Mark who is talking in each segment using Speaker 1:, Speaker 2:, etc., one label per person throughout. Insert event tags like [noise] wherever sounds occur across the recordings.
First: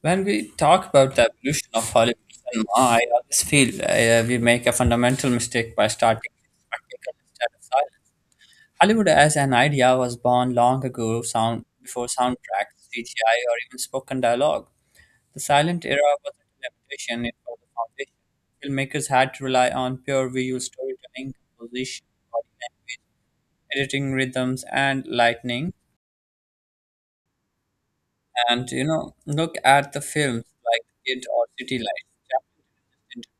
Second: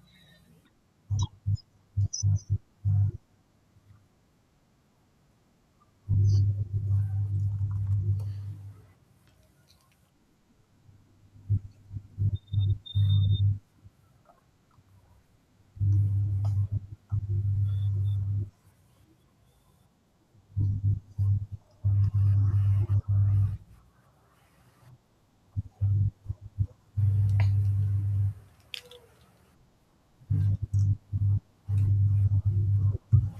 Speaker 1: When we talk about the evolution of Hollywood cinema, I always feel we make a fundamental mistake by starting with spectacle instead of silent. Hollywood as an idea was born long ago, sound before soundtracks, CGI, or even spoken dialogue. The silent era wasn't a limitation; it was a foundation. Filmmakers had to rely on pure visual storytelling, composition, body language, editing rhythms, and lightning. Look at the films like Kid or City Lights.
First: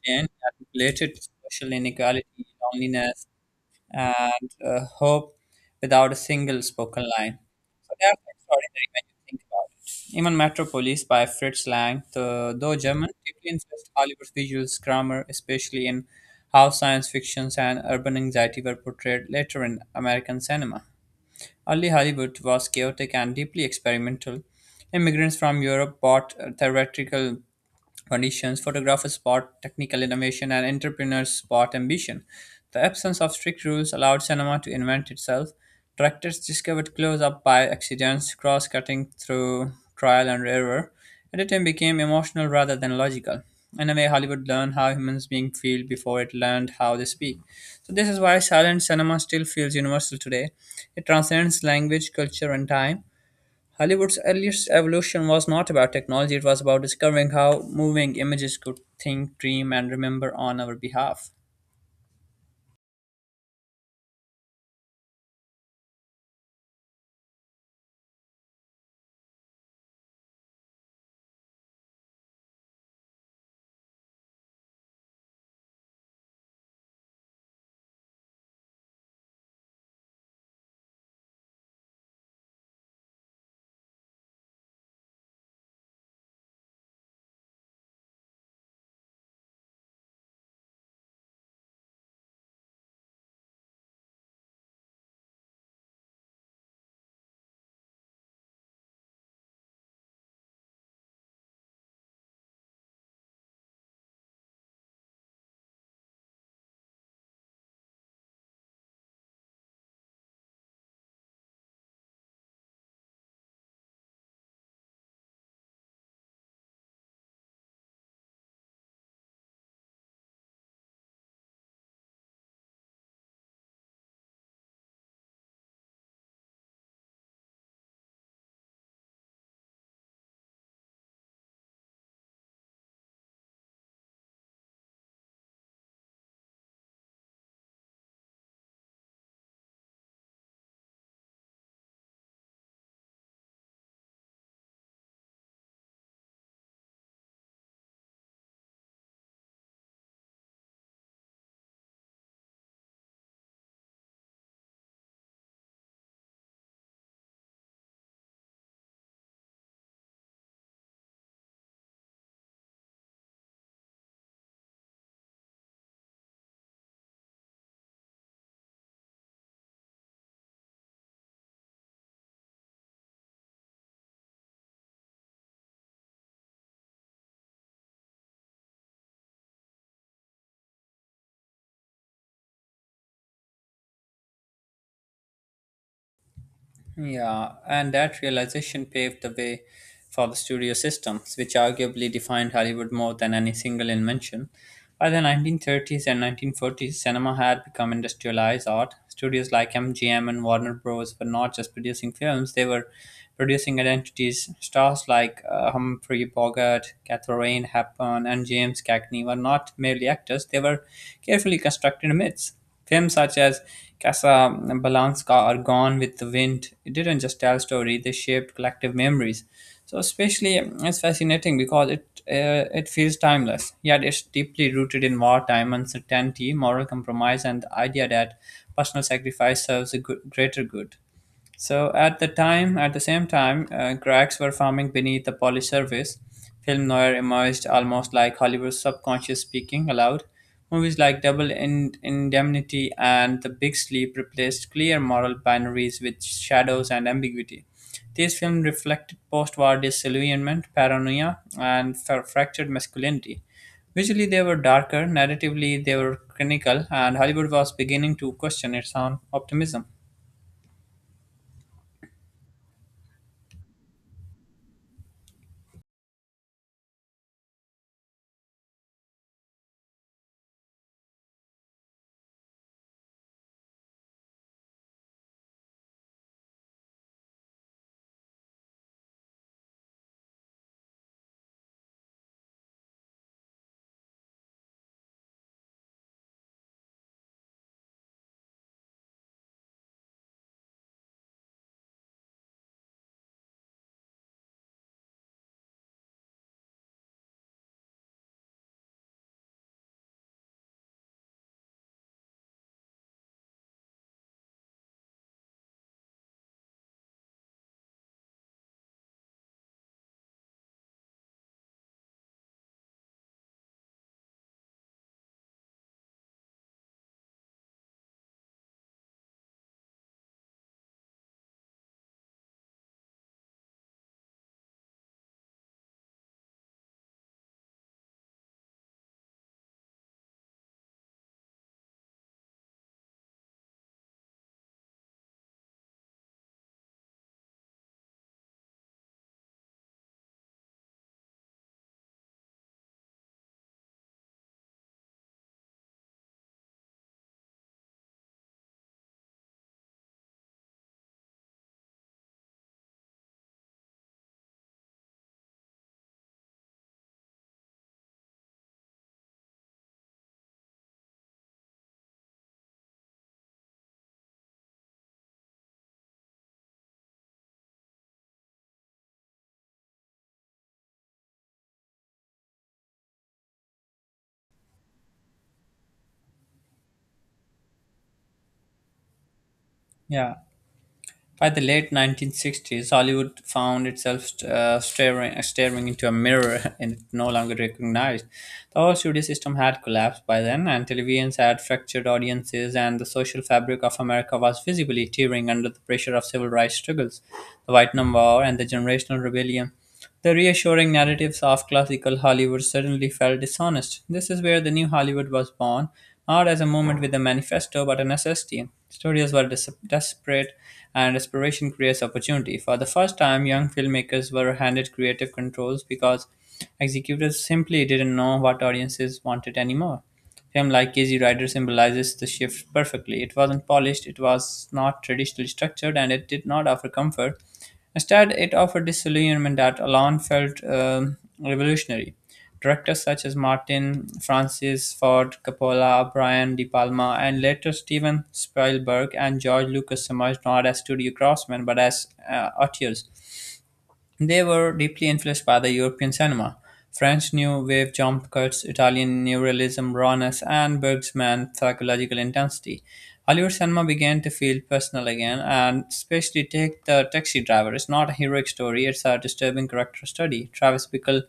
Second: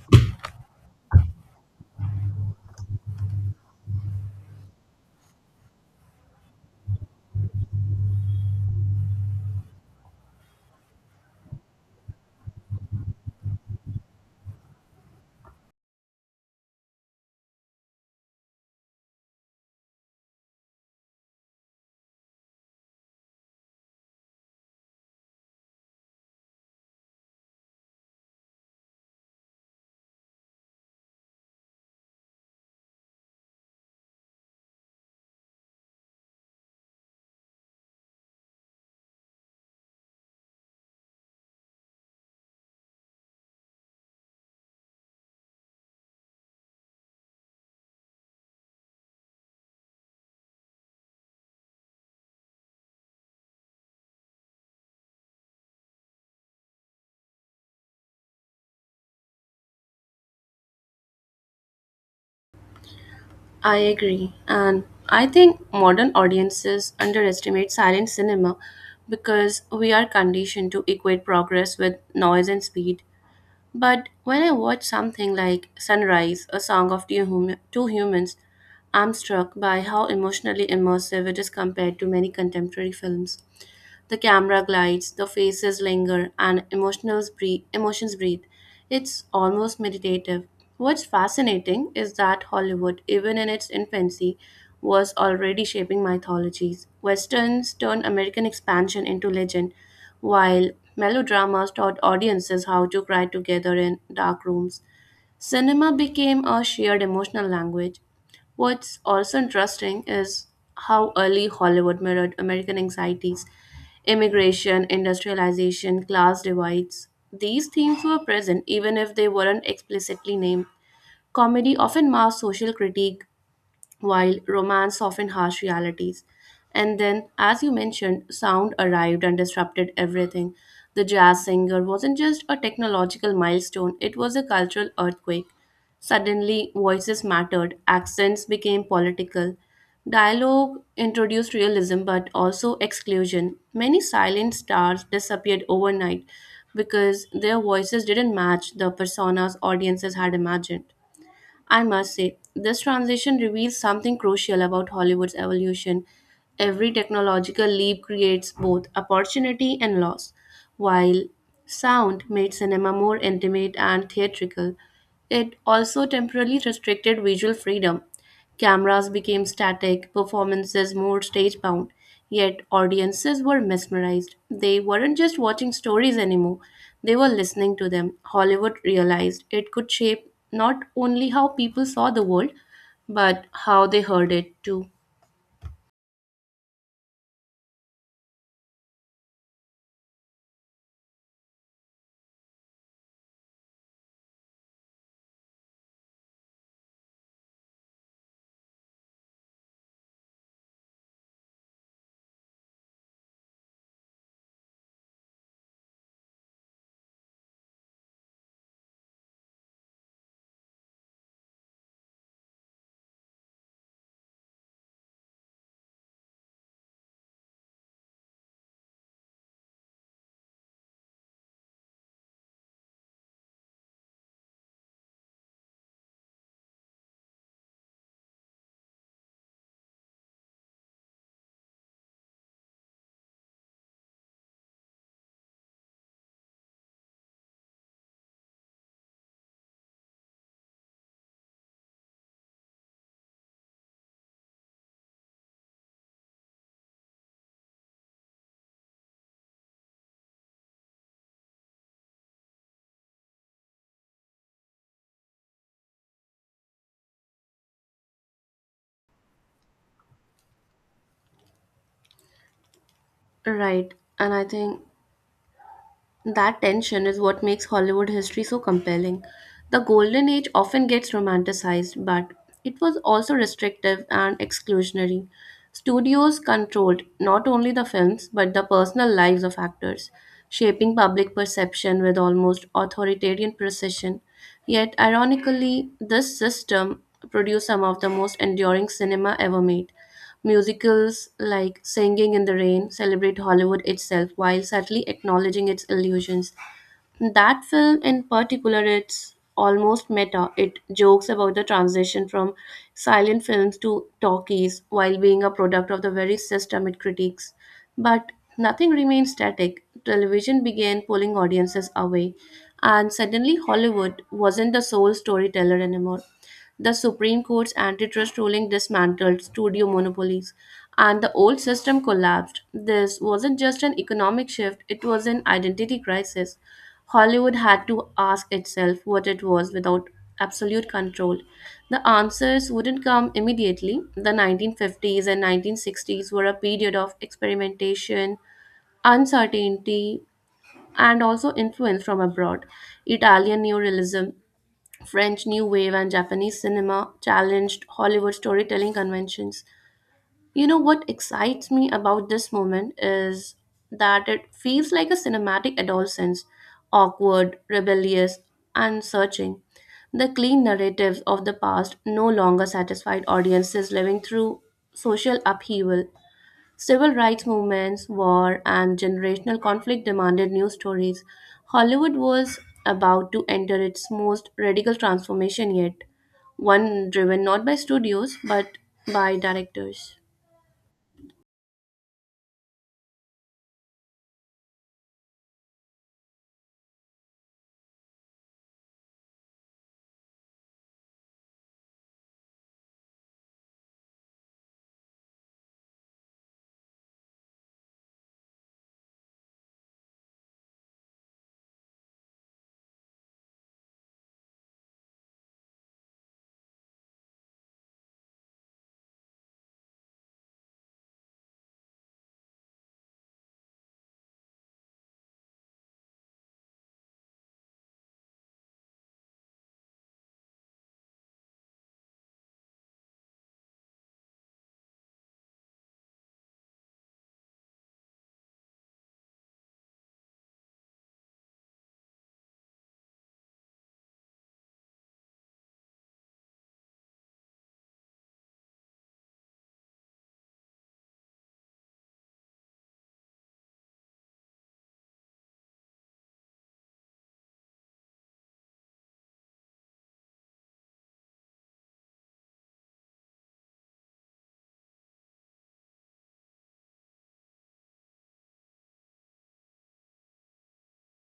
Speaker 1: Entertain and related to social inequality, loneliness, and hope without a single spoken line. So they are extraordinary when you think about it. Even Metropolis by Fritz Lang, though German, deeply influenced Hollywood's visual grammar, especially in how science fictions and urban anxiety were portrayed later in American cinema. Early Hollywood was chaotic and deeply experimental. Immigrants from Europe brought theatrical conditions, photographers spot technical innovation, and entrepreneurs spot ambition. The absence of strict rules allowed cinema to invent itself. Directors discovered close up by accidents, cross cutting through trial and error. Editing became emotional rather than logical. In a way, Hollywood learned how humans being feel before it learned how they speak. So this is why silent cinema still feels universal today. It transcends language, culture, and time. Hollywood's earliest evolution was not about technology, it was about discovering how moving images could think, dream, and remember on our behalf.
Speaker 2: I agree. And I think modern audiences underestimate silent cinema because we are conditioned to equate progress with noise and speed. But when I watch something like Sunrise, a song of two, two humans, I'm struck by how emotionally immersive it is compared to many contemporary films. The camera glides, the faces linger, and emotions breathe. It's almost meditative. What's fascinating is that Hollywood, even in its infancy, was already shaping mythologies. Westerns turned American expansion into legend, while melodramas taught audiences how to cry together in dark rooms. Cinema became a shared emotional language. What's also interesting is how early Hollywood mirrored American anxieties, immigration, industrialization, class divides. These themes were present even if they weren't explicitly named. Comedy often masked social critique while romance often harsh realities. And then, as you mentioned, sound arrived and disrupted everything. The Jazz Singer wasn't just a technological milestone, it was a cultural earthquake. Suddenly, voices mattered, accents became political. Dialogue introduced realism but also exclusion. Many silent stars disappeared overnight because their voices didn't match the personas audiences had imagined. I must say, this transition reveals something crucial about Hollywood's evolution. Every technological leap creates both opportunity and loss. While sound made cinema more intimate and theatrical, it also temporarily restricted visual freedom. Cameras became static, performances more stage bound, yet audiences were mesmerized. They weren't just watching stories anymore, they were listening to them. Hollywood realized it could shape not only how people saw the world, but how they heard it too.
Speaker 1: Yeah, and that realization paved the way for the studio systems, which arguably defined Hollywood more than any single invention. By the 1930s and 1940s, cinema had become industrialized art. Studios like MGM and Warner Bros. Were not just producing films, they were producing identities. Stars like Humphrey Bogart, Katharine Hepburn, and James Cagney were not merely actors, they were carefully constructed myths. Films such as Casablanca or Gone with the Wind didn't just tell story; they shaped collective memories. So, especially, it's fascinating because it feels timeless, yet it's deeply rooted in wartime uncertainty, moral compromise, and the idea that personal sacrifice serves a good, greater good. So at the same time, cracks were forming beneath the polished surface. Film noir emerged almost like Hollywood's subconscious speaking aloud. Movies like Indemnity and The Big Sleep replaced clear moral binaries with shadows and ambiguity. These films reflected post-war disillusionment, paranoia, and fractured masculinity. Visually, they were darker. Narratively, they were clinical, and Hollywood was beginning to question its own optimism.
Speaker 2: Right, and I think that tension is what makes Hollywood history so compelling. The Golden Age often gets romanticized, but it was also restrictive and exclusionary. Studios controlled not only the films but the personal lives of actors, shaping public perception with almost authoritarian precision. Yet, ironically, this system produced some of the most enduring cinema ever made. Musicals like Singing in the Rain celebrate Hollywood itself while subtly acknowledging its illusions. That film, in particular, it's almost meta. It jokes about the transition from silent films to talkies while being a product of the very system it critiques. But nothing remained static. Television began pulling audiences away, and suddenly Hollywood wasn't the sole storyteller anymore. The Supreme Court's antitrust ruling dismantled studio monopolies, and the old system collapsed. This wasn't just an economic shift, it was an identity crisis. Hollywood had to ask itself what it was without absolute control. The answers wouldn't come immediately. The 1950s and 1960s were a period of experimentation, uncertainty, and also influence from abroad. Italian neorealism, French New Wave, and Japanese cinema challenged Hollywood storytelling conventions. You know what excites me about this moment is that it feels like a cinematic adolescence, awkward, rebellious, and searching. The clean narratives of the past no longer satisfied audiences living through social upheaval. Civil rights movements, war, and generational conflict demanded new stories. Hollywood was about to enter its most radical transformation yet, one driven not by studios but by directors.
Speaker 1: Yeah. By the late 1960s, Hollywood found itself staring into a mirror [laughs] and it no longer recognized. The whole studio system had collapsed by then, and televisions had fractured audiences, and the social fabric of America was visibly tearing under the pressure of civil rights struggles, the white number, and the generational rebellion. The reassuring narratives of classical Hollywood suddenly felt dishonest. This is where the new Hollywood was born, not as a movement with a manifesto, but a necessity. Studios were desperate, and desperation creates opportunity. For the first time, young filmmakers were handed creative controls because executives simply didn't know what audiences wanted anymore. Film like Easy Rider symbolizes the shift perfectly. It wasn't polished, it was not traditionally structured, and it did not offer comfort. Instead, it offered disillusionment that alone felt revolutionary. Directors such as Martin, Francis Ford Coppola, Brian De Palma, and later Steven Spielberg and George Lucas emerged not as studio craftsmen but as auteurs. They were deeply influenced by the European cinema, French New Wave jump cuts, Italian neorealism rawness, and Bergman's psychological intensity. Hollywood cinema began to feel personal again, and especially take the Taxi Driver. It's not a heroic story, it's a disturbing character study. Travis Bickle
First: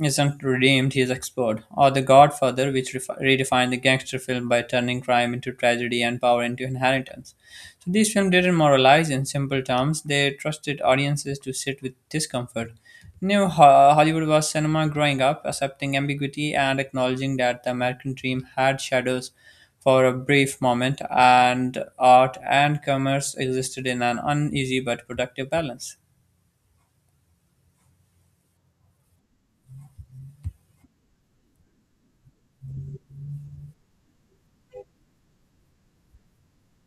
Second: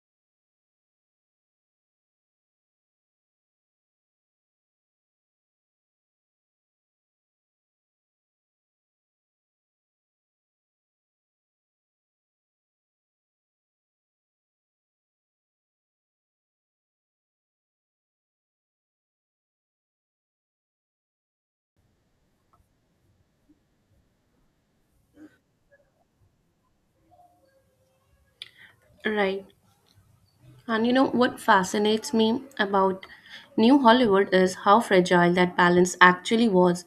Speaker 1: isn't redeemed, he is explored, or The Godfather, which redefined the gangster film by turning crime into tragedy and power into inheritance. So these films didn't moralize in simple terms; they trusted audiences to sit with discomfort. Hollywood was cinema growing up, accepting ambiguity and acknowledging that the American dream had shadows for a brief moment, and art and commerce existed in an uneasy but productive balance.
Speaker 2: Right. And you know what fascinates me about New Hollywood is how fragile that balance actually was.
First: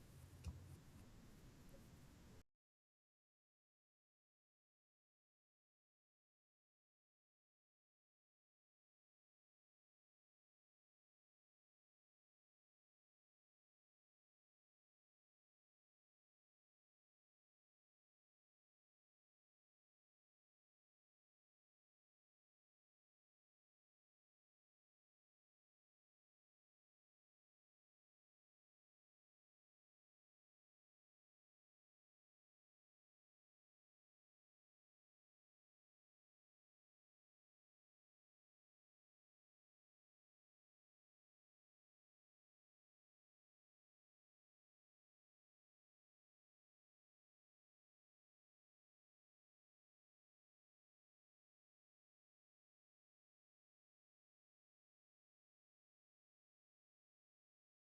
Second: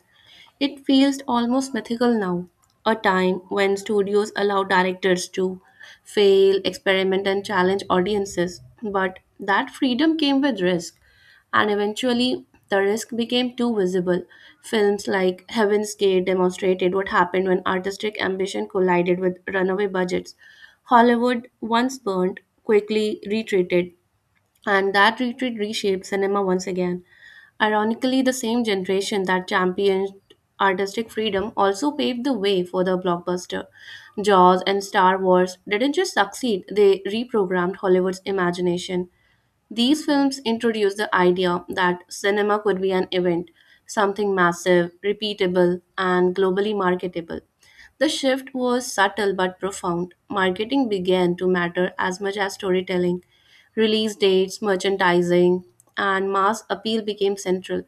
Speaker 2: It feels almost mythical now, a time when studios allow directors to fail, experiment, and challenge audiences. But that freedom came with risk, and eventually the risk became too visible. Films like Heaven's Gate demonstrated what happened when artistic ambition collided with runaway budgets. Hollywood, once burned, quickly retreated, and that retreat reshaped cinema once again. Ironically, the same generation that championed artistic freedom also paved the way for the blockbuster. Jaws and Star Wars didn't just succeed, they reprogrammed Hollywood's imagination. These films introduced the idea that cinema could be an event, something massive, repeatable, and globally marketable. The shift was subtle but profound. Marketing began to matter as much as storytelling. Release dates, merchandising, and mass appeal became central.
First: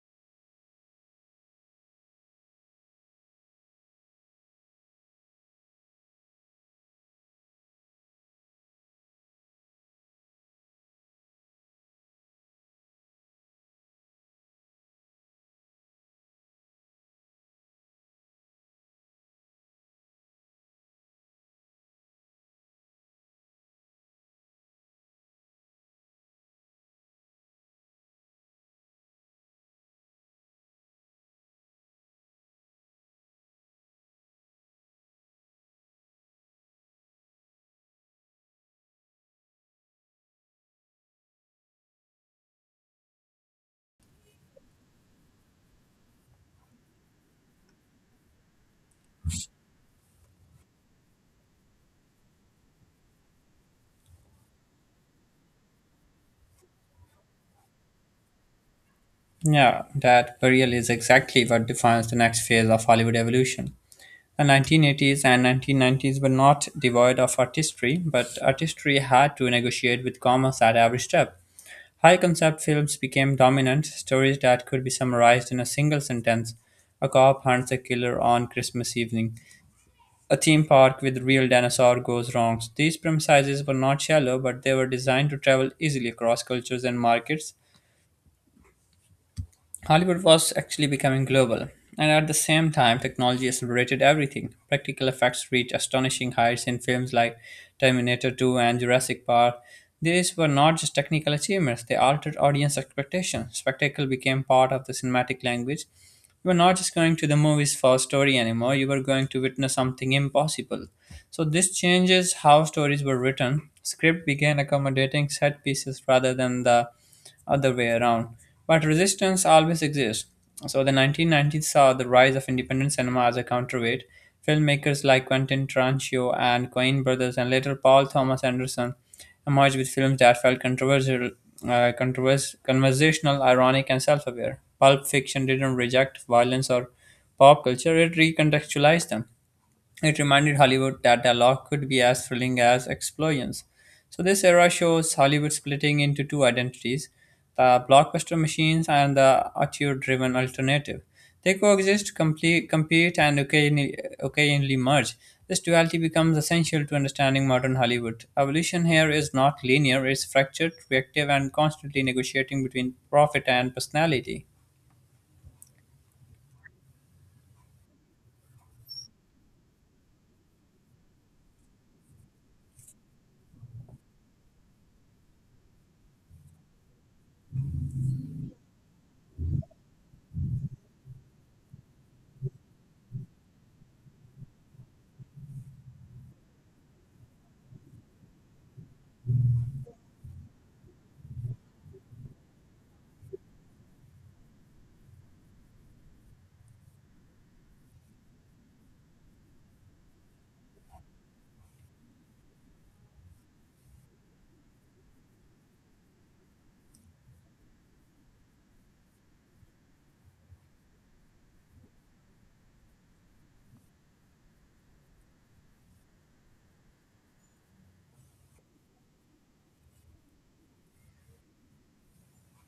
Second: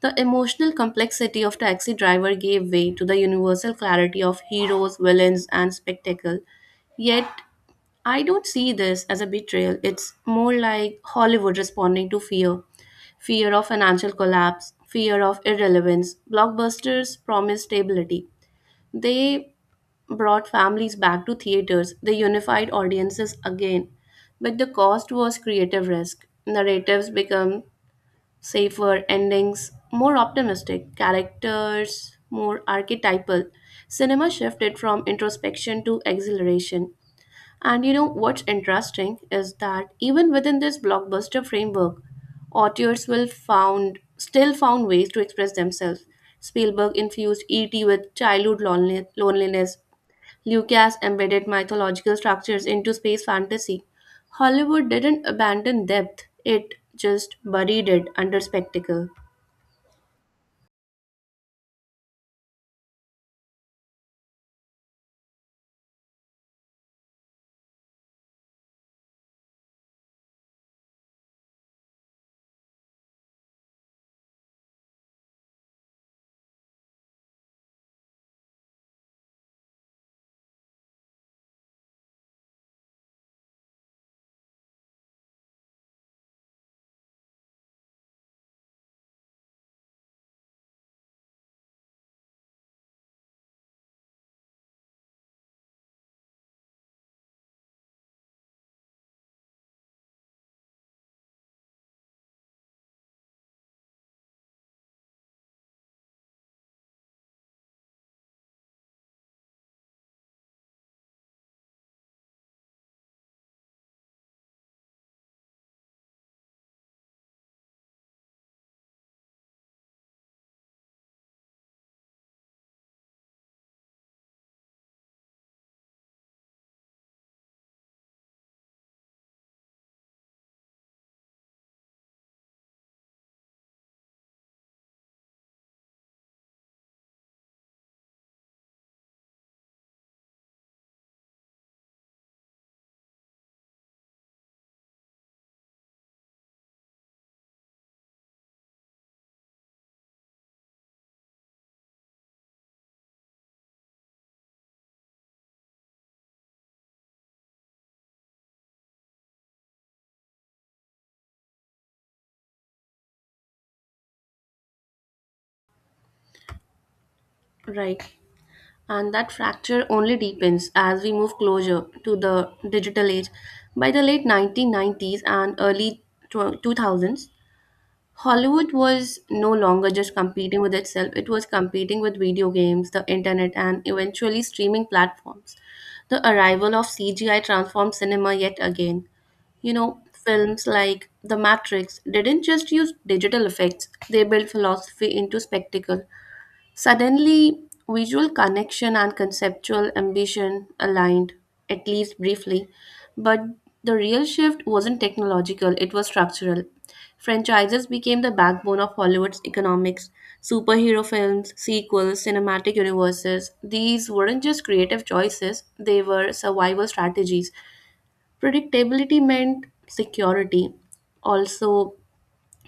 Speaker 2: The emotional complexity of Taxi Driver gave way to the universal clarity of heroes, villains, and spectacle. Yet I don't see this as a betrayal. It's more like Hollywood responding to fear, fear of financial collapse, fear of irrelevance. Blockbusters promised stability. They brought families back to theaters, they unified audiences again. But the cost was creative risk. Narratives become safer, endings more optimistic, characters more archetypal. Cinema shifted from introspection to exhilaration. And you know what's interesting is that even within this blockbuster framework, auteurs will found still found ways to express themselves. Spielberg infused E.T. with childhood loneliness. Lucas embedded mythological structures into space fantasy. Hollywood didn't abandon depth; it just buried it under spectacle.
Speaker 1: Yeah, that burial is exactly what defines the next phase of Hollywood evolution. The 1980s and 1990s were not devoid of artistry, but artistry had to negotiate with commerce at every step. High concept films became dominant, stories that could be summarized in a single sentence: a cop hunts a killer on Christmas evening, a theme park with real dinosaur goes wrong. These premises were not shallow, but they were designed to travel easily across cultures and markets. Hollywood was actually becoming global, and at the same time, technology accelerated everything. Practical effects reached astonishing heights in films like Terminator 2 and Jurassic Park. These were not just technical achievements, they altered audience expectations. Spectacle became part of the cinematic language. You were not just going to the movies for a story anymore, you were going to witness something impossible. So, this changes how stories were written. Script began accommodating set pieces rather than the other way around. But resistance always exists. So the 1990s saw the rise of independent cinema as a counterweight. Filmmakers like Quentin Tarantino and Coen Brothers and later Paul Thomas Anderson emerged with films that felt controversial, conversational, ironic, and self-aware. Pulp Fiction didn't reject violence or pop culture; it recontextualized them. It reminded Hollywood that dialogue could be as thrilling as explosions. So, this era shows Hollywood splitting into two identities: the blockbuster machines and the auteur driven alternative. They coexist, compete, and occasionally merge. This duality becomes essential to understanding modern Hollywood. Evolution here is not linear, it's fractured, reactive, and constantly negotiating between profit and personality.
Speaker 2: Right. And that fracture only deepens as we move closer to the digital age. By the late 1990s and early 2000s, Hollywood was no longer just competing with itself, it was competing with video games, the internet, and eventually streaming platforms. The arrival of CGI transformed cinema yet again. You know, films like The Matrix didn't just use digital effects, they built philosophy into spectacle. Suddenly, visual connection and conceptual ambition aligned, at least briefly, but the real shift wasn't technological, it was structural. Franchises became the backbone of Hollywood's economics. Superhero films, sequels, cinematic universes, these weren't just creative choices, they were survival strategies. Predictability meant security. Also,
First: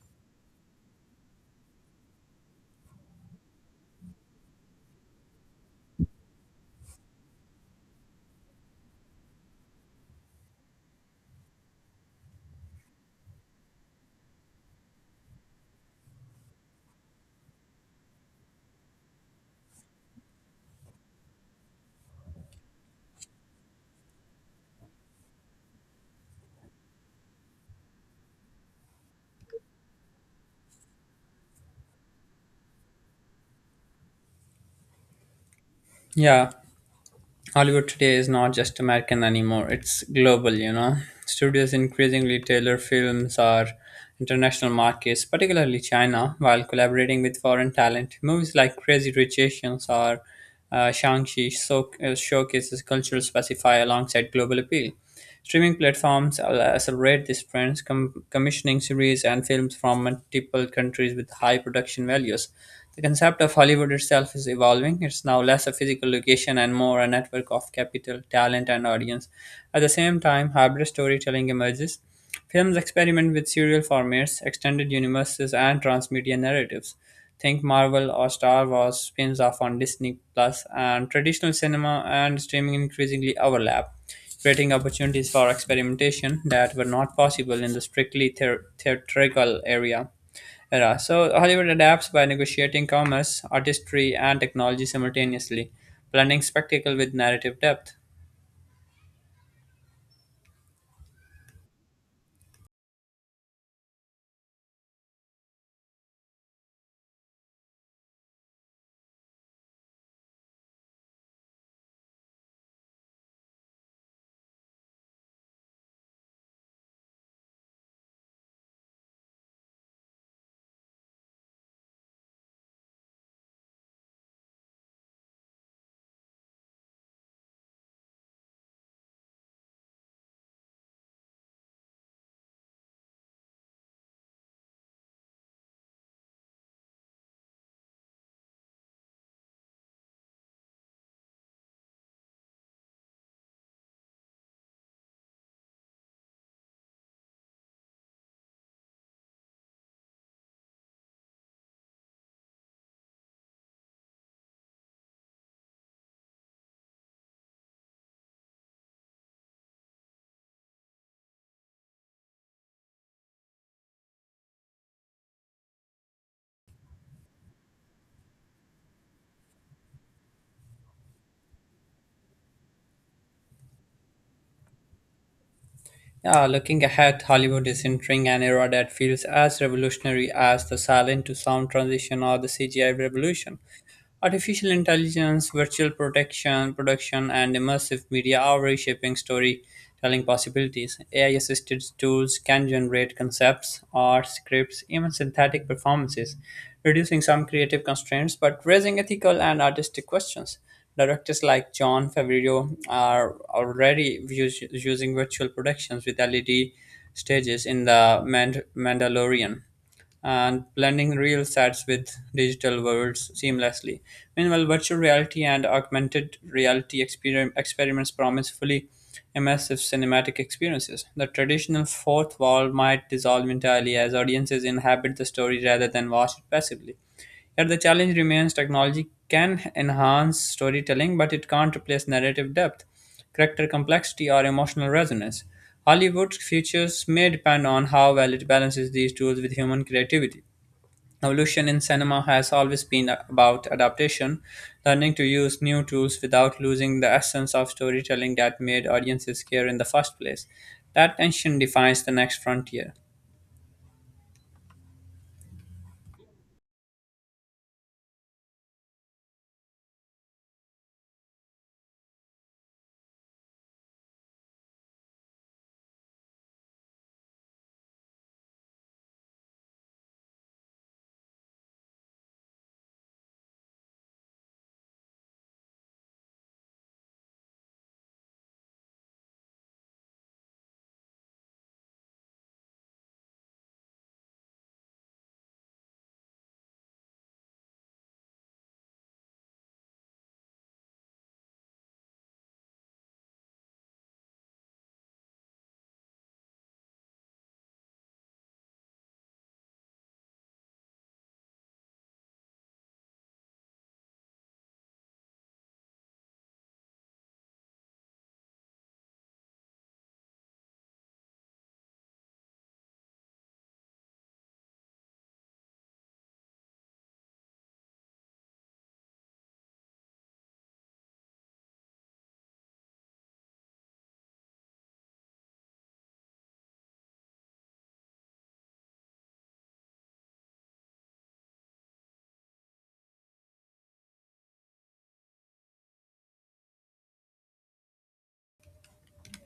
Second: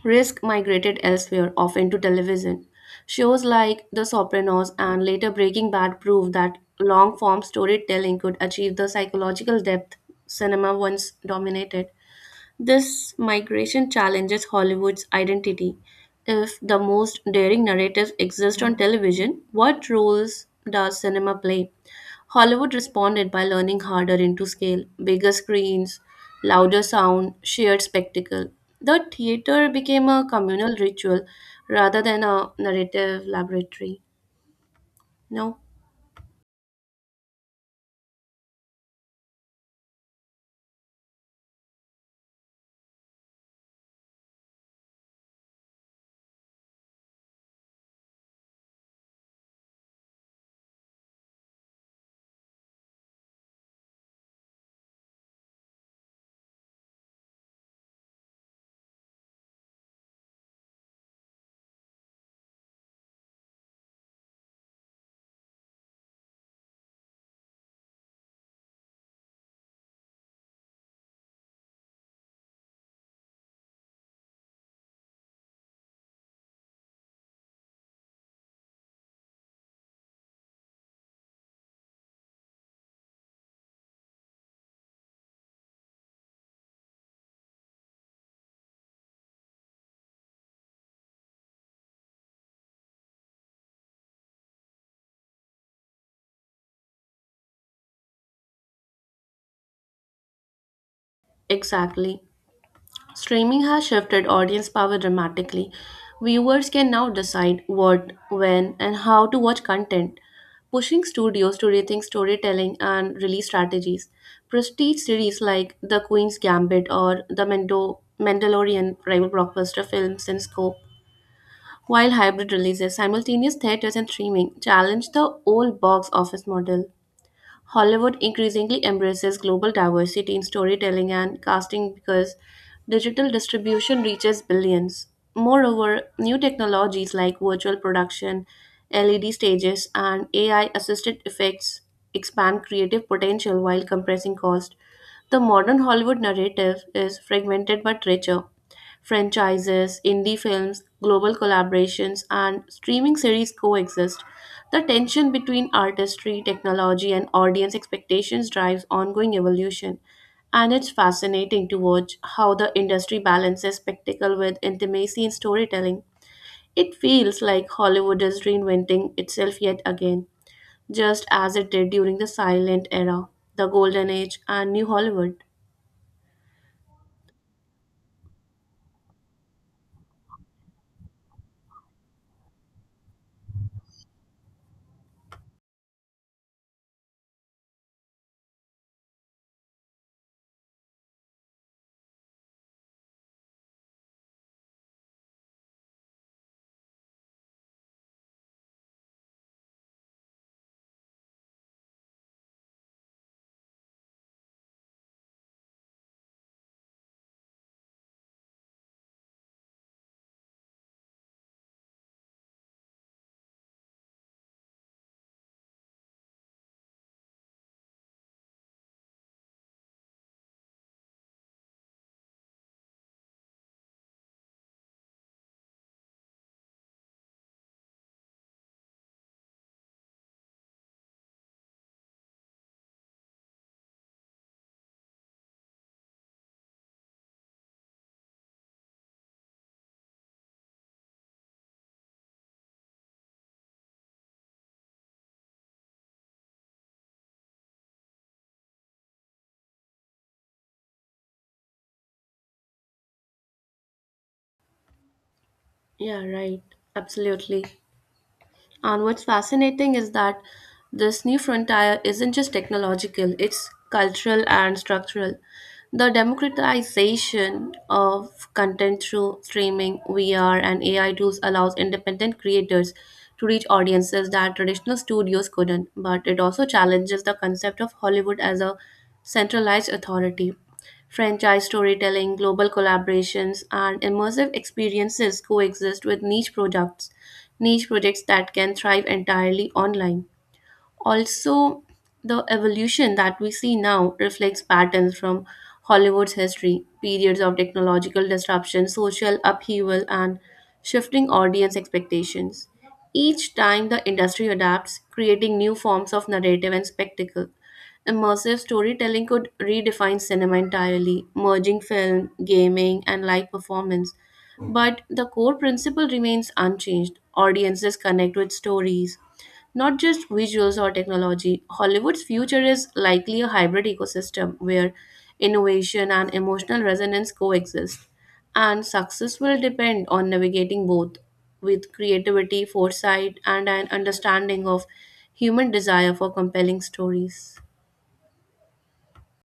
Speaker 2: risk migrated elsewhere, often to television. Shows like The Sopranos and later Breaking Bad proved that long form storytelling could achieve the psychological depth cinema once dominated. This migration challenges Hollywood's identity. If the most daring narratives exist on television, what roles does cinema play? Hollywood responded by leaning harder into scale, bigger screens, louder sound, shared spectacle. The theater became a communal ritual rather than a narrative laboratory. No,
Speaker 1: Yeah, Hollywood today is not just American anymore, it's global, you know. Studios increasingly tailor films or international markets, particularly China, while collaborating with foreign talent. Movies like Crazy Rich Asians or Shang-Chi so, showcases cultural specify alongside global appeal. Streaming platforms will accelerate this trend, commissioning series and films from multiple countries with high production values. The concept of Hollywood itself is evolving. It's now less a physical location and more a network of capital, talent, and audience. At the same time, hybrid storytelling emerges. Films experiment with serial formats, extended universes, and transmedia narratives. Think Marvel or Star Wars spins off on Disney Plus, and traditional cinema and streaming increasingly overlap, creating opportunities for experimentation that were not possible in the strictly theatrical area era. So Hollywood adapts by negotiating commerce, artistry, and technology simultaneously, blending spectacle with narrative depth.
Speaker 2: exactly. Streaming has shifted audience power dramatically. Viewers can now decide what, when, and how to watch content, pushing studios to rethink storytelling and release strategies. Prestige series like The Queen's Gambit or The Mandalorian rival blockbuster films in scope, while hybrid releases, simultaneous theaters, and streaming challenge the old box office model. Hollywood increasingly embraces global diversity in storytelling and casting because digital distribution reaches billions. Moreover, new technologies like virtual production, LED stages, and AI assisted effects expand creative potential while compressing cost. The modern Hollywood narrative is fragmented but richer. Franchises, indie films, global collaborations, and streaming series coexist, the tension between artistry, technology, and audience expectations drives ongoing evolution, and it's fascinating to watch how the industry balances spectacle with intimacy in storytelling. It feels like Hollywood is reinventing itself yet again, just as it did during the silent era, the Golden Age, and New Hollywood.
Speaker 1: Yeah, looking ahead, Hollywood is entering an era that feels as revolutionary as the silent to sound transition or the CGI revolution. Artificial intelligence, virtual protection, production, and immersive media are reshaping storytelling possibilities. AI assisted tools can generate concepts, art, scripts, even synthetic performances, reducing some creative constraints but raising ethical and artistic questions. Directors like John Favreau are already using virtual productions with LED stages in Mandalorian and blending real sets with digital worlds seamlessly. Meanwhile, virtual reality and augmented reality experiments promise fully immersive cinematic experiences. The traditional fourth wall might dissolve entirely as audiences inhabit the story rather than watch it passively. Yet the challenge remains: technology can enhance storytelling, but it can't replace narrative depth, character complexity, or emotional resonance. Hollywood's futures may depend on how well it balances these tools with human creativity. Evolution in cinema has always been about adaptation, learning to use new tools without losing the essence of storytelling that made audiences care in the first place. That tension defines the next frontier.
Speaker 2: Yeah, right. Absolutely. And what's fascinating is that this new frontier isn't just technological, it's cultural and structural. The democratization of content through streaming, VR, and AI tools allows independent creators to reach audiences that traditional studios couldn't, but it also challenges the concept of Hollywood as a centralized authority. Franchise storytelling, global collaborations, and immersive experiences coexist with niche projects that can thrive entirely online. Also, the evolution that we see now reflects patterns from Hollywood's history, periods of technological disruption, social upheaval, and shifting audience expectations. Each time the industry adapts, creating new forms of narrative and spectacle. Immersive storytelling could redefine cinema entirely, merging film, gaming, and live performance. But the core principle remains unchanged. Audiences connect with stories, not just visuals or technology. Hollywood's future is likely a hybrid ecosystem where innovation and emotional resonance coexist, and success will depend on navigating both with creativity, foresight, and an understanding of human desire for compelling stories.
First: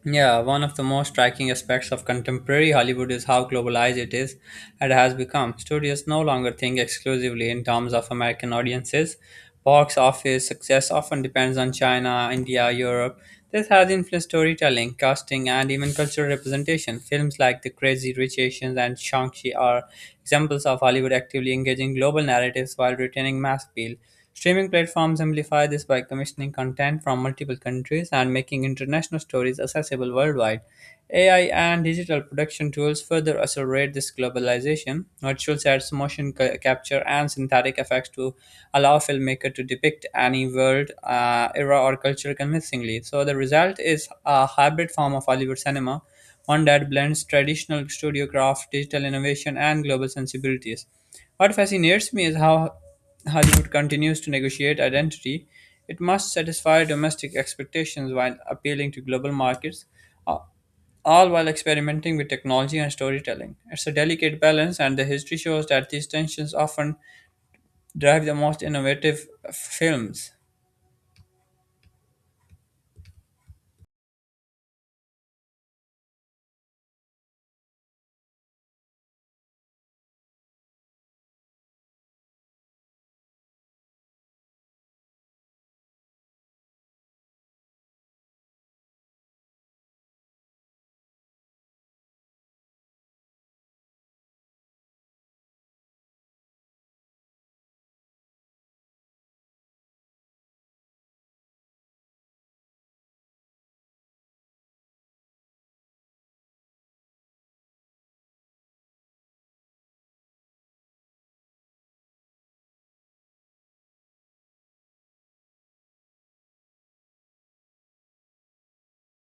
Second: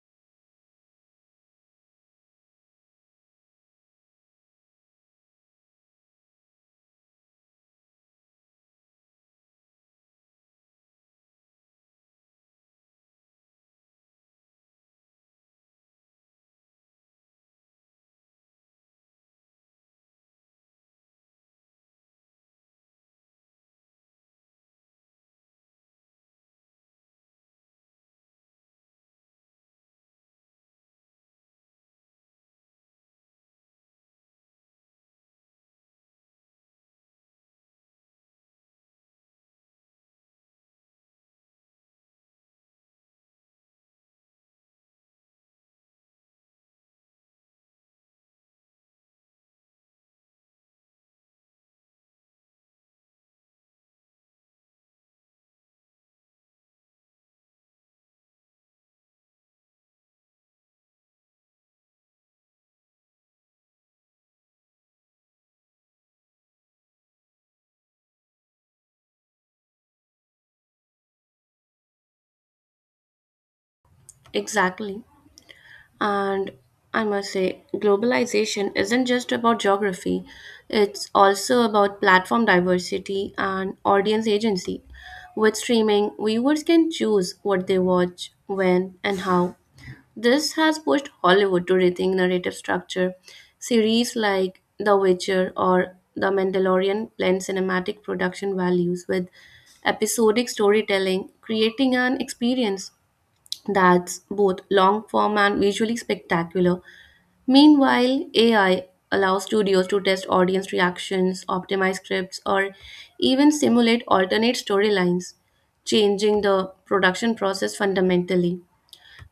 Speaker 1: Yeah, one of the most striking aspects of contemporary Hollywood is how globalized it is and has become. Studios no longer think exclusively in terms of American audiences. Box office success often depends on China, India, Europe. This has influenced storytelling, casting, and even cultural representation. Films like The Crazy Rich Asians and Shang-Chi are examples of Hollywood actively engaging global narratives while retaining mass appeal. Streaming platforms amplify this by commissioning content from multiple countries and making international stories accessible worldwide. AI and digital production tools further accelerate this globalization. Virtual sets, capture, and synthetic effects to allow filmmakers to depict any world, era, or culture convincingly. So the result is a hybrid form of Hollywood cinema, one that blends traditional studio craft, digital innovation, and global sensibilities. What fascinates me is how Hollywood continues to negotiate identity. It must satisfy domestic expectations while appealing to global markets, a- all while experimenting with technology and storytelling. It's a delicate balance, and the history shows that these tensions often drive the most innovative films.
Speaker 2: Exactly. And I must say, globalization isn't just about geography, it's also about platform diversity and audience agency. With streaming, viewers can choose what they watch, when, and how. This has pushed Hollywood to rethink narrative structure. Series like The Witcher or The Mandalorian blend cinematic production values with episodic storytelling, creating an experience that's both long form and visually spectacular. Meanwhile, AI allows studios to test audience reactions, optimize scripts, or even simulate alternate storylines, changing the production process fundamentally.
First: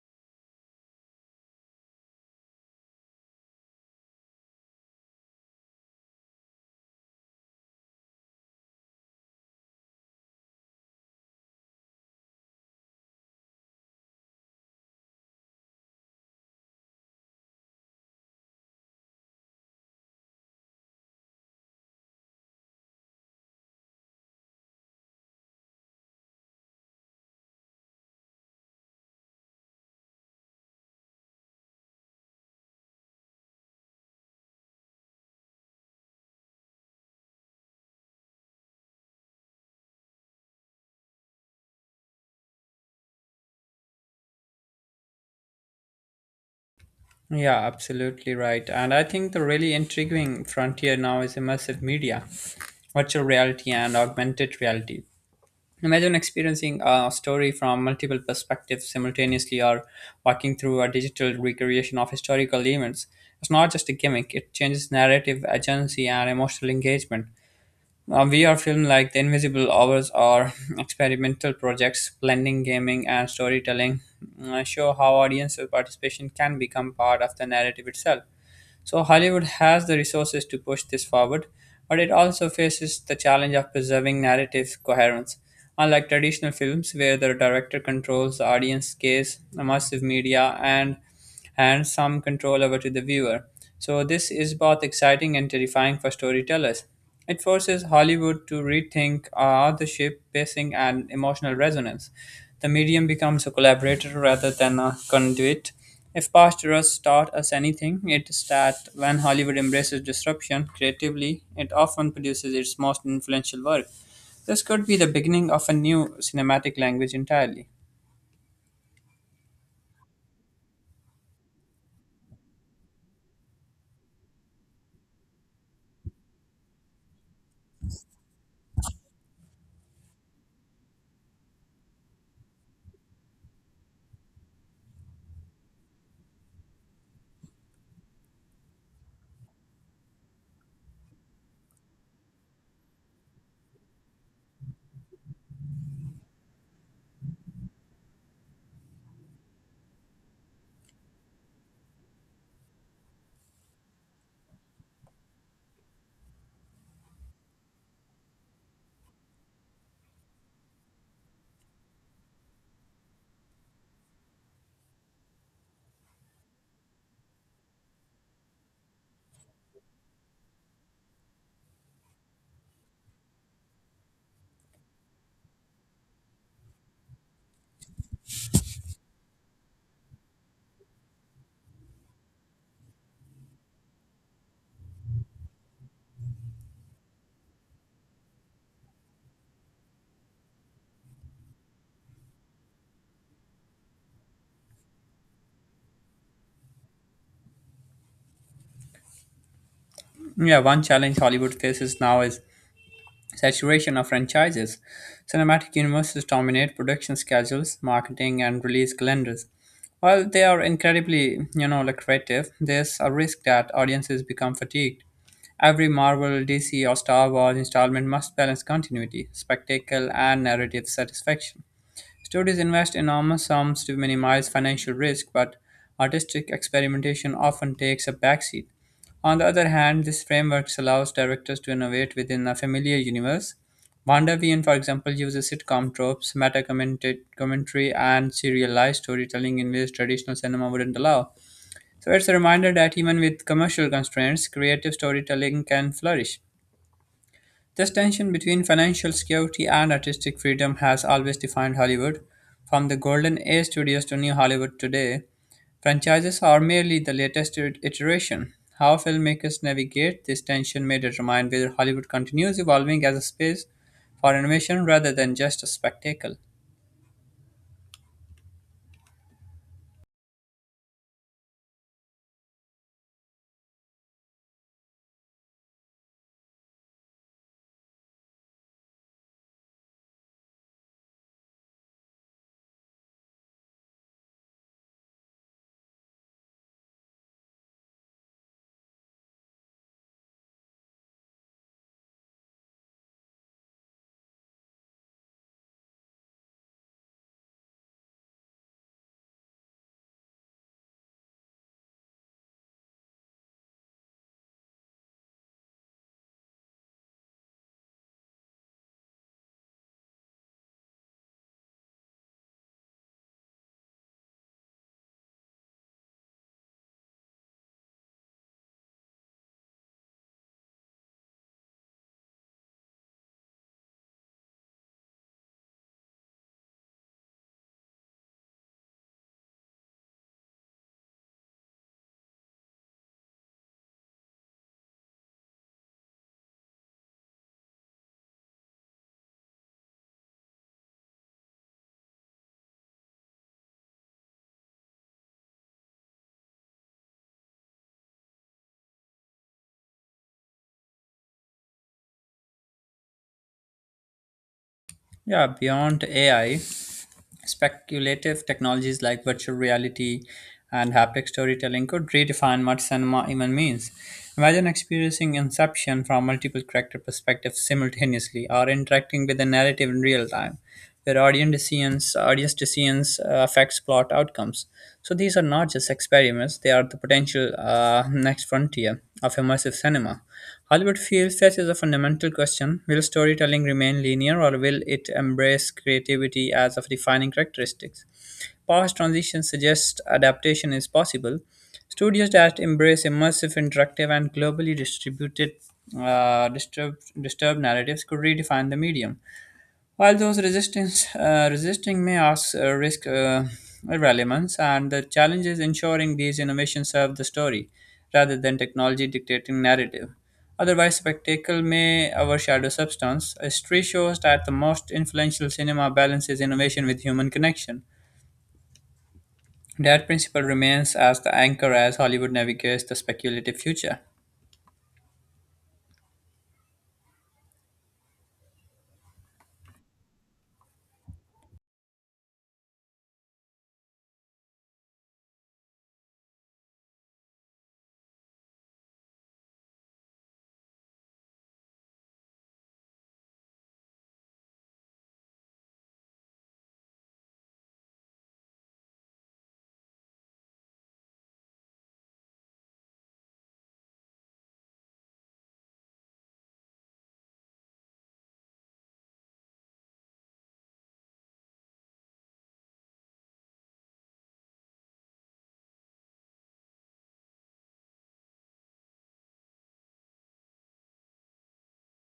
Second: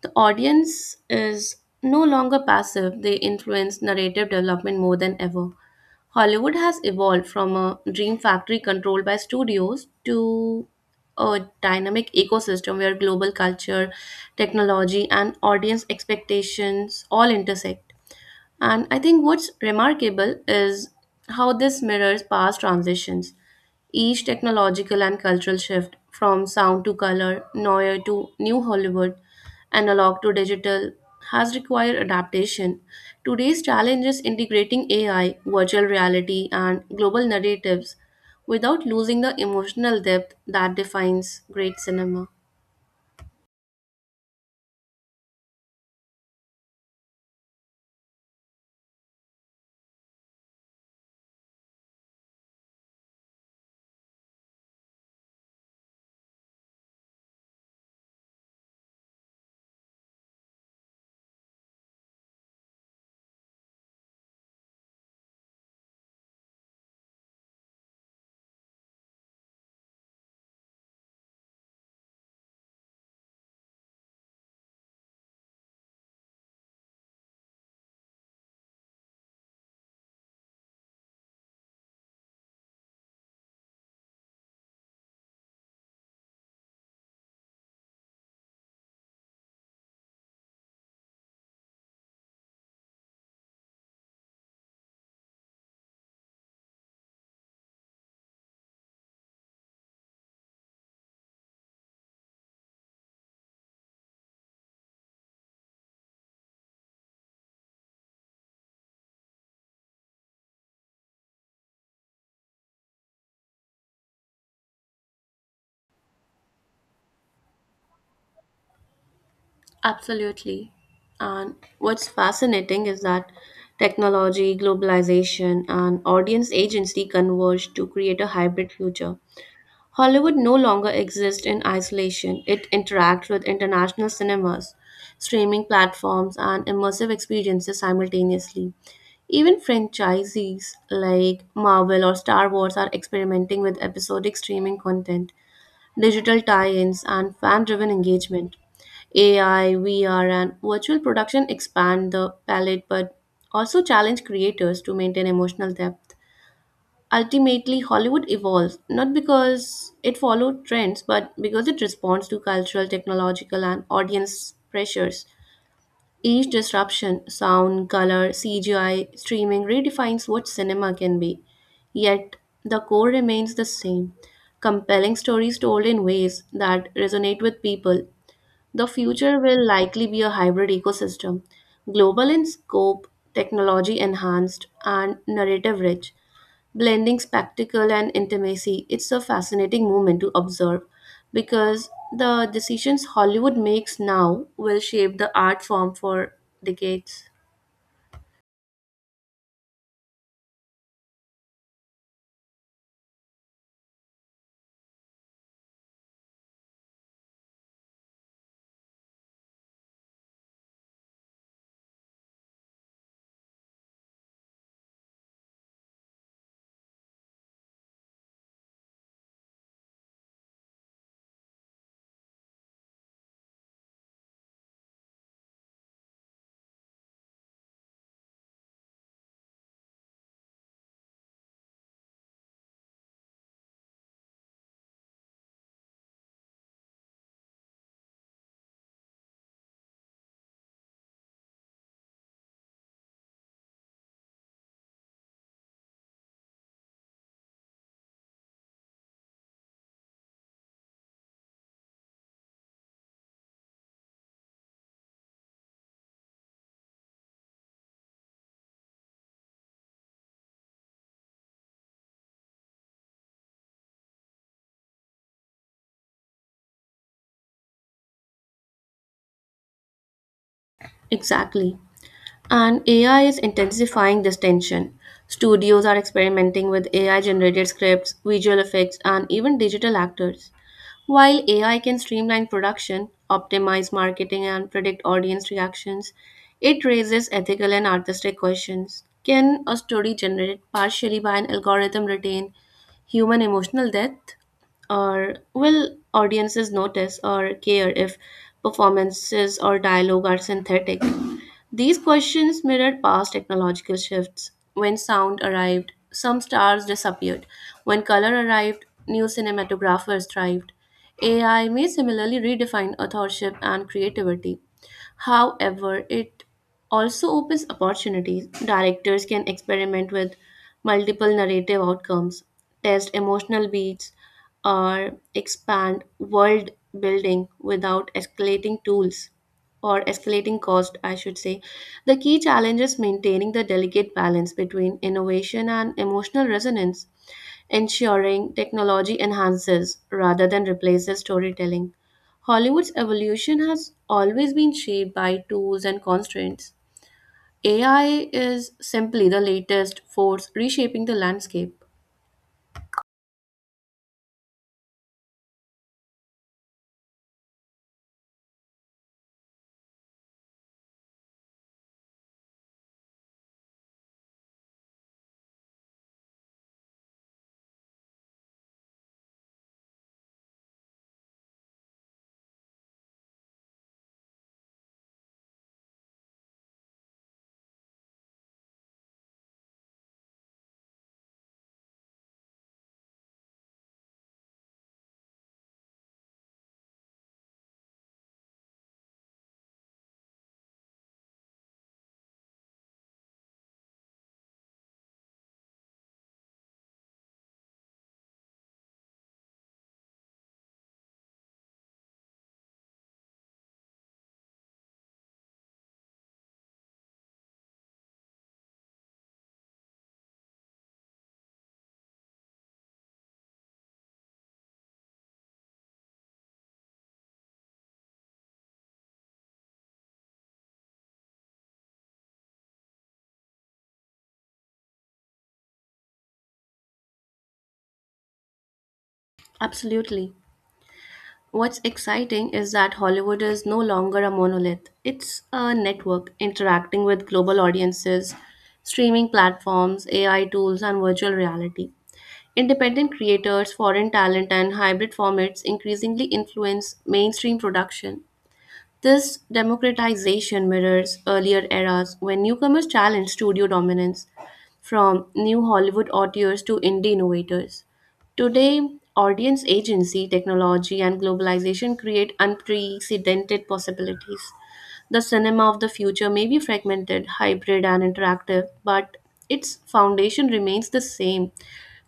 Speaker 2: The audience is no longer passive, they influence narrative development more than ever. Hollywood has evolved from a dream factory controlled by studios to a dynamic ecosystem where global culture, technology, and audience expectations all intersect. And I think what's remarkable is how this mirrors past transitions. Each technological and cultural shift, from sound to color, noir to New Hollywood, analog to digital, has required adaptation. Today's challenge is integrating AI, virtual reality, and global narratives without losing the emotional depth that defines great cinema.
Speaker 1: Yeah, absolutely right. And I think the really intriguing frontier now is immersive media, virtual reality and augmented reality. Imagine experiencing a story from multiple perspectives simultaneously or walking through a digital recreation of historical events. It's not just a gimmick, it changes narrative agency and emotional engagement. A VR film like The Invisible Hours or [laughs] experimental projects blending gaming and storytelling show how audience participation can become part of the narrative itself. So Hollywood has the resources to push this forward, but it also faces the challenge of preserving narrative coherence. Unlike traditional films, where the director controls the audience gaze, the massive media, and some control over to the viewer. So this is both exciting and terrifying for storytellers. It forces Hollywood to rethink authorship, pacing, and emotional resonance. The medium becomes a collaborator rather than a conduit. If past rusts taught us anything, it is that when Hollywood embraces disruption creatively, it often produces its most influential work. This could be the beginning of a new cinematic language entirely.
Speaker 2: Absolutely. And what's fascinating is that technology, globalization, and audience agency converge to create a hybrid future. Hollywood no longer exists in isolation, it interacts with international cinemas, streaming platforms, and immersive experiences simultaneously. Even franchises like Marvel or Star Wars are experimenting with episodic streaming content, digital tie ins, and fan driven engagement. AI, VR, and virtual production expand the palette but also challenge creators to maintain emotional depth. Ultimately, Hollywood evolves not because it followed trends but because it responds to cultural, technological, and audience pressures. Each disruption, sound, color, CGI, streaming, redefines what cinema can be. Yet, the core remains the same, compelling stories told in ways that resonate with people. The future will likely be a hybrid ecosystem, global in scope, technology enhanced, and narrative rich, blending spectacle and intimacy. It's a fascinating moment to observe because the decisions Hollywood makes now will shape the art form for decades.
Speaker 1: Yeah, one challenge Hollywood faces now is saturation of franchises. Cinematic universes dominate production schedules, marketing, and release calendars. While they are incredibly, you know, lucrative, there's a risk that audiences become fatigued. Every Marvel, DC, or Star Wars installment must balance continuity, spectacle, and narrative satisfaction. Studios invest enormous sums to minimize financial risk, but artistic experimentation often takes a backseat. On the other hand, this framework allows directors to innovate within a familiar universe. WandaVision, for example, uses sitcom tropes, meta commentary, and serialized storytelling in ways traditional cinema wouldn't allow. So it's a reminder that even with commercial constraints, creative storytelling can flourish. This tension between financial security and artistic freedom has always defined Hollywood. From the Golden Age studios to New Hollywood today, franchises are merely the latest iteration. How filmmakers navigate this tension may determine whether Hollywood continues evolving as a space for innovation rather than just a spectacle.
Speaker 2: Exactly. And AI is intensifying this tension. Studios are experimenting with AI generated scripts, visual effects, and even digital actors. While AI can streamline production, optimize marketing, and predict audience reactions, it raises ethical and artistic questions. Can a story generated partially by an algorithm retain human emotional depth? Or will audiences notice or care if performances or dialogue are synthetic? These questions mirrored past technological shifts. When sound arrived, some stars disappeared. When color arrived, new cinematographers thrived. AI may similarly redefine authorship and creativity. However, it also opens opportunities. Directors can experiment with multiple narrative outcomes, test emotional beats, or expand world building without escalating tools or escalating cost, I should say. The key challenge is maintaining the delicate balance between innovation and emotional resonance, ensuring technology enhances rather than replaces storytelling. Hollywood's evolution has always been shaped by tools and constraints. AI is simply the latest force reshaping the landscape.
Speaker 1: Yeah, beyond AI, speculative technologies like virtual reality and haptic storytelling could redefine what cinema even means. Imagine experiencing Inception from multiple character perspectives simultaneously, or interacting with the narrative in real time, where audience decisions affects plot outcomes. So these are not just experiments; they are the potential next frontier of immersive cinema. Hollywood feels faces a fundamental question: will storytelling remain linear or will it embrace creativity as a defining characteristics? Past transitions suggest adaptation is possible. Studios that embrace immersive, interactive, and globally distributed disturbed narratives could redefine the medium. While those resistance resisting may ask risk irrelevance, and the challenge is ensuring these innovations serve the story rather than technology dictating narrative. Otherwise, spectacle may overshadow substance. History shows that the most influential cinema balances innovation with human connection. That principle remains as the anchor as Hollywood navigates the speculative future.
Speaker 2: Absolutely. What's exciting is that Hollywood is no longer a monolith. It's a network interacting with global audiences, streaming platforms, AI tools, and virtual reality. Independent creators, foreign talent, and hybrid formats increasingly influence mainstream production. This democratization mirrors earlier eras when newcomers challenged studio dominance, from New Hollywood auteurs to indie innovators. Today, audience agency, technology, and globalization create unprecedented possibilities. The cinema of the future may be fragmented, hybrid, and interactive, but its foundation remains the same,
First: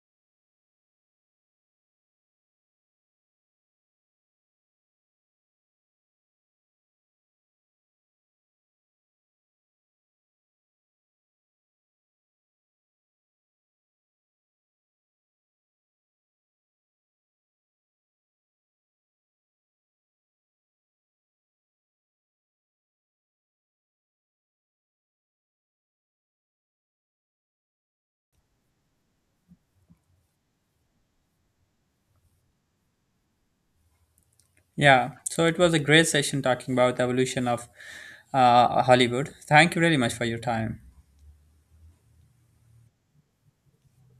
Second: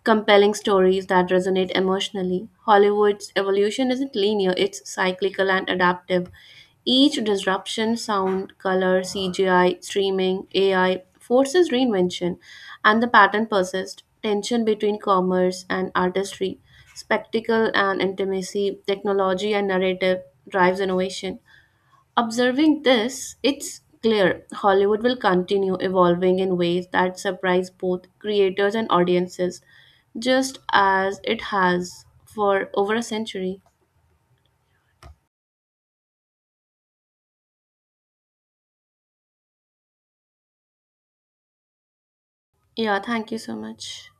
Speaker 2: compelling stories that resonate emotionally. Hollywood's evolution isn't linear, it's cyclical and adaptive. Each disruption, sound, color, CGI, streaming, AI, forces reinvention, and the pattern persists. Tension between commerce and artistry, spectacle and intimacy, technology and narrative drives innovation. Observing this, it's clear Hollywood will continue evolving in ways that surprise both creators and audiences, just as it has for over a century.
Speaker 1: Yeah, so it was a great session talking about the evolution of Hollywood. Thank you really much for your time.
Speaker 2: Yeah, thank you so much.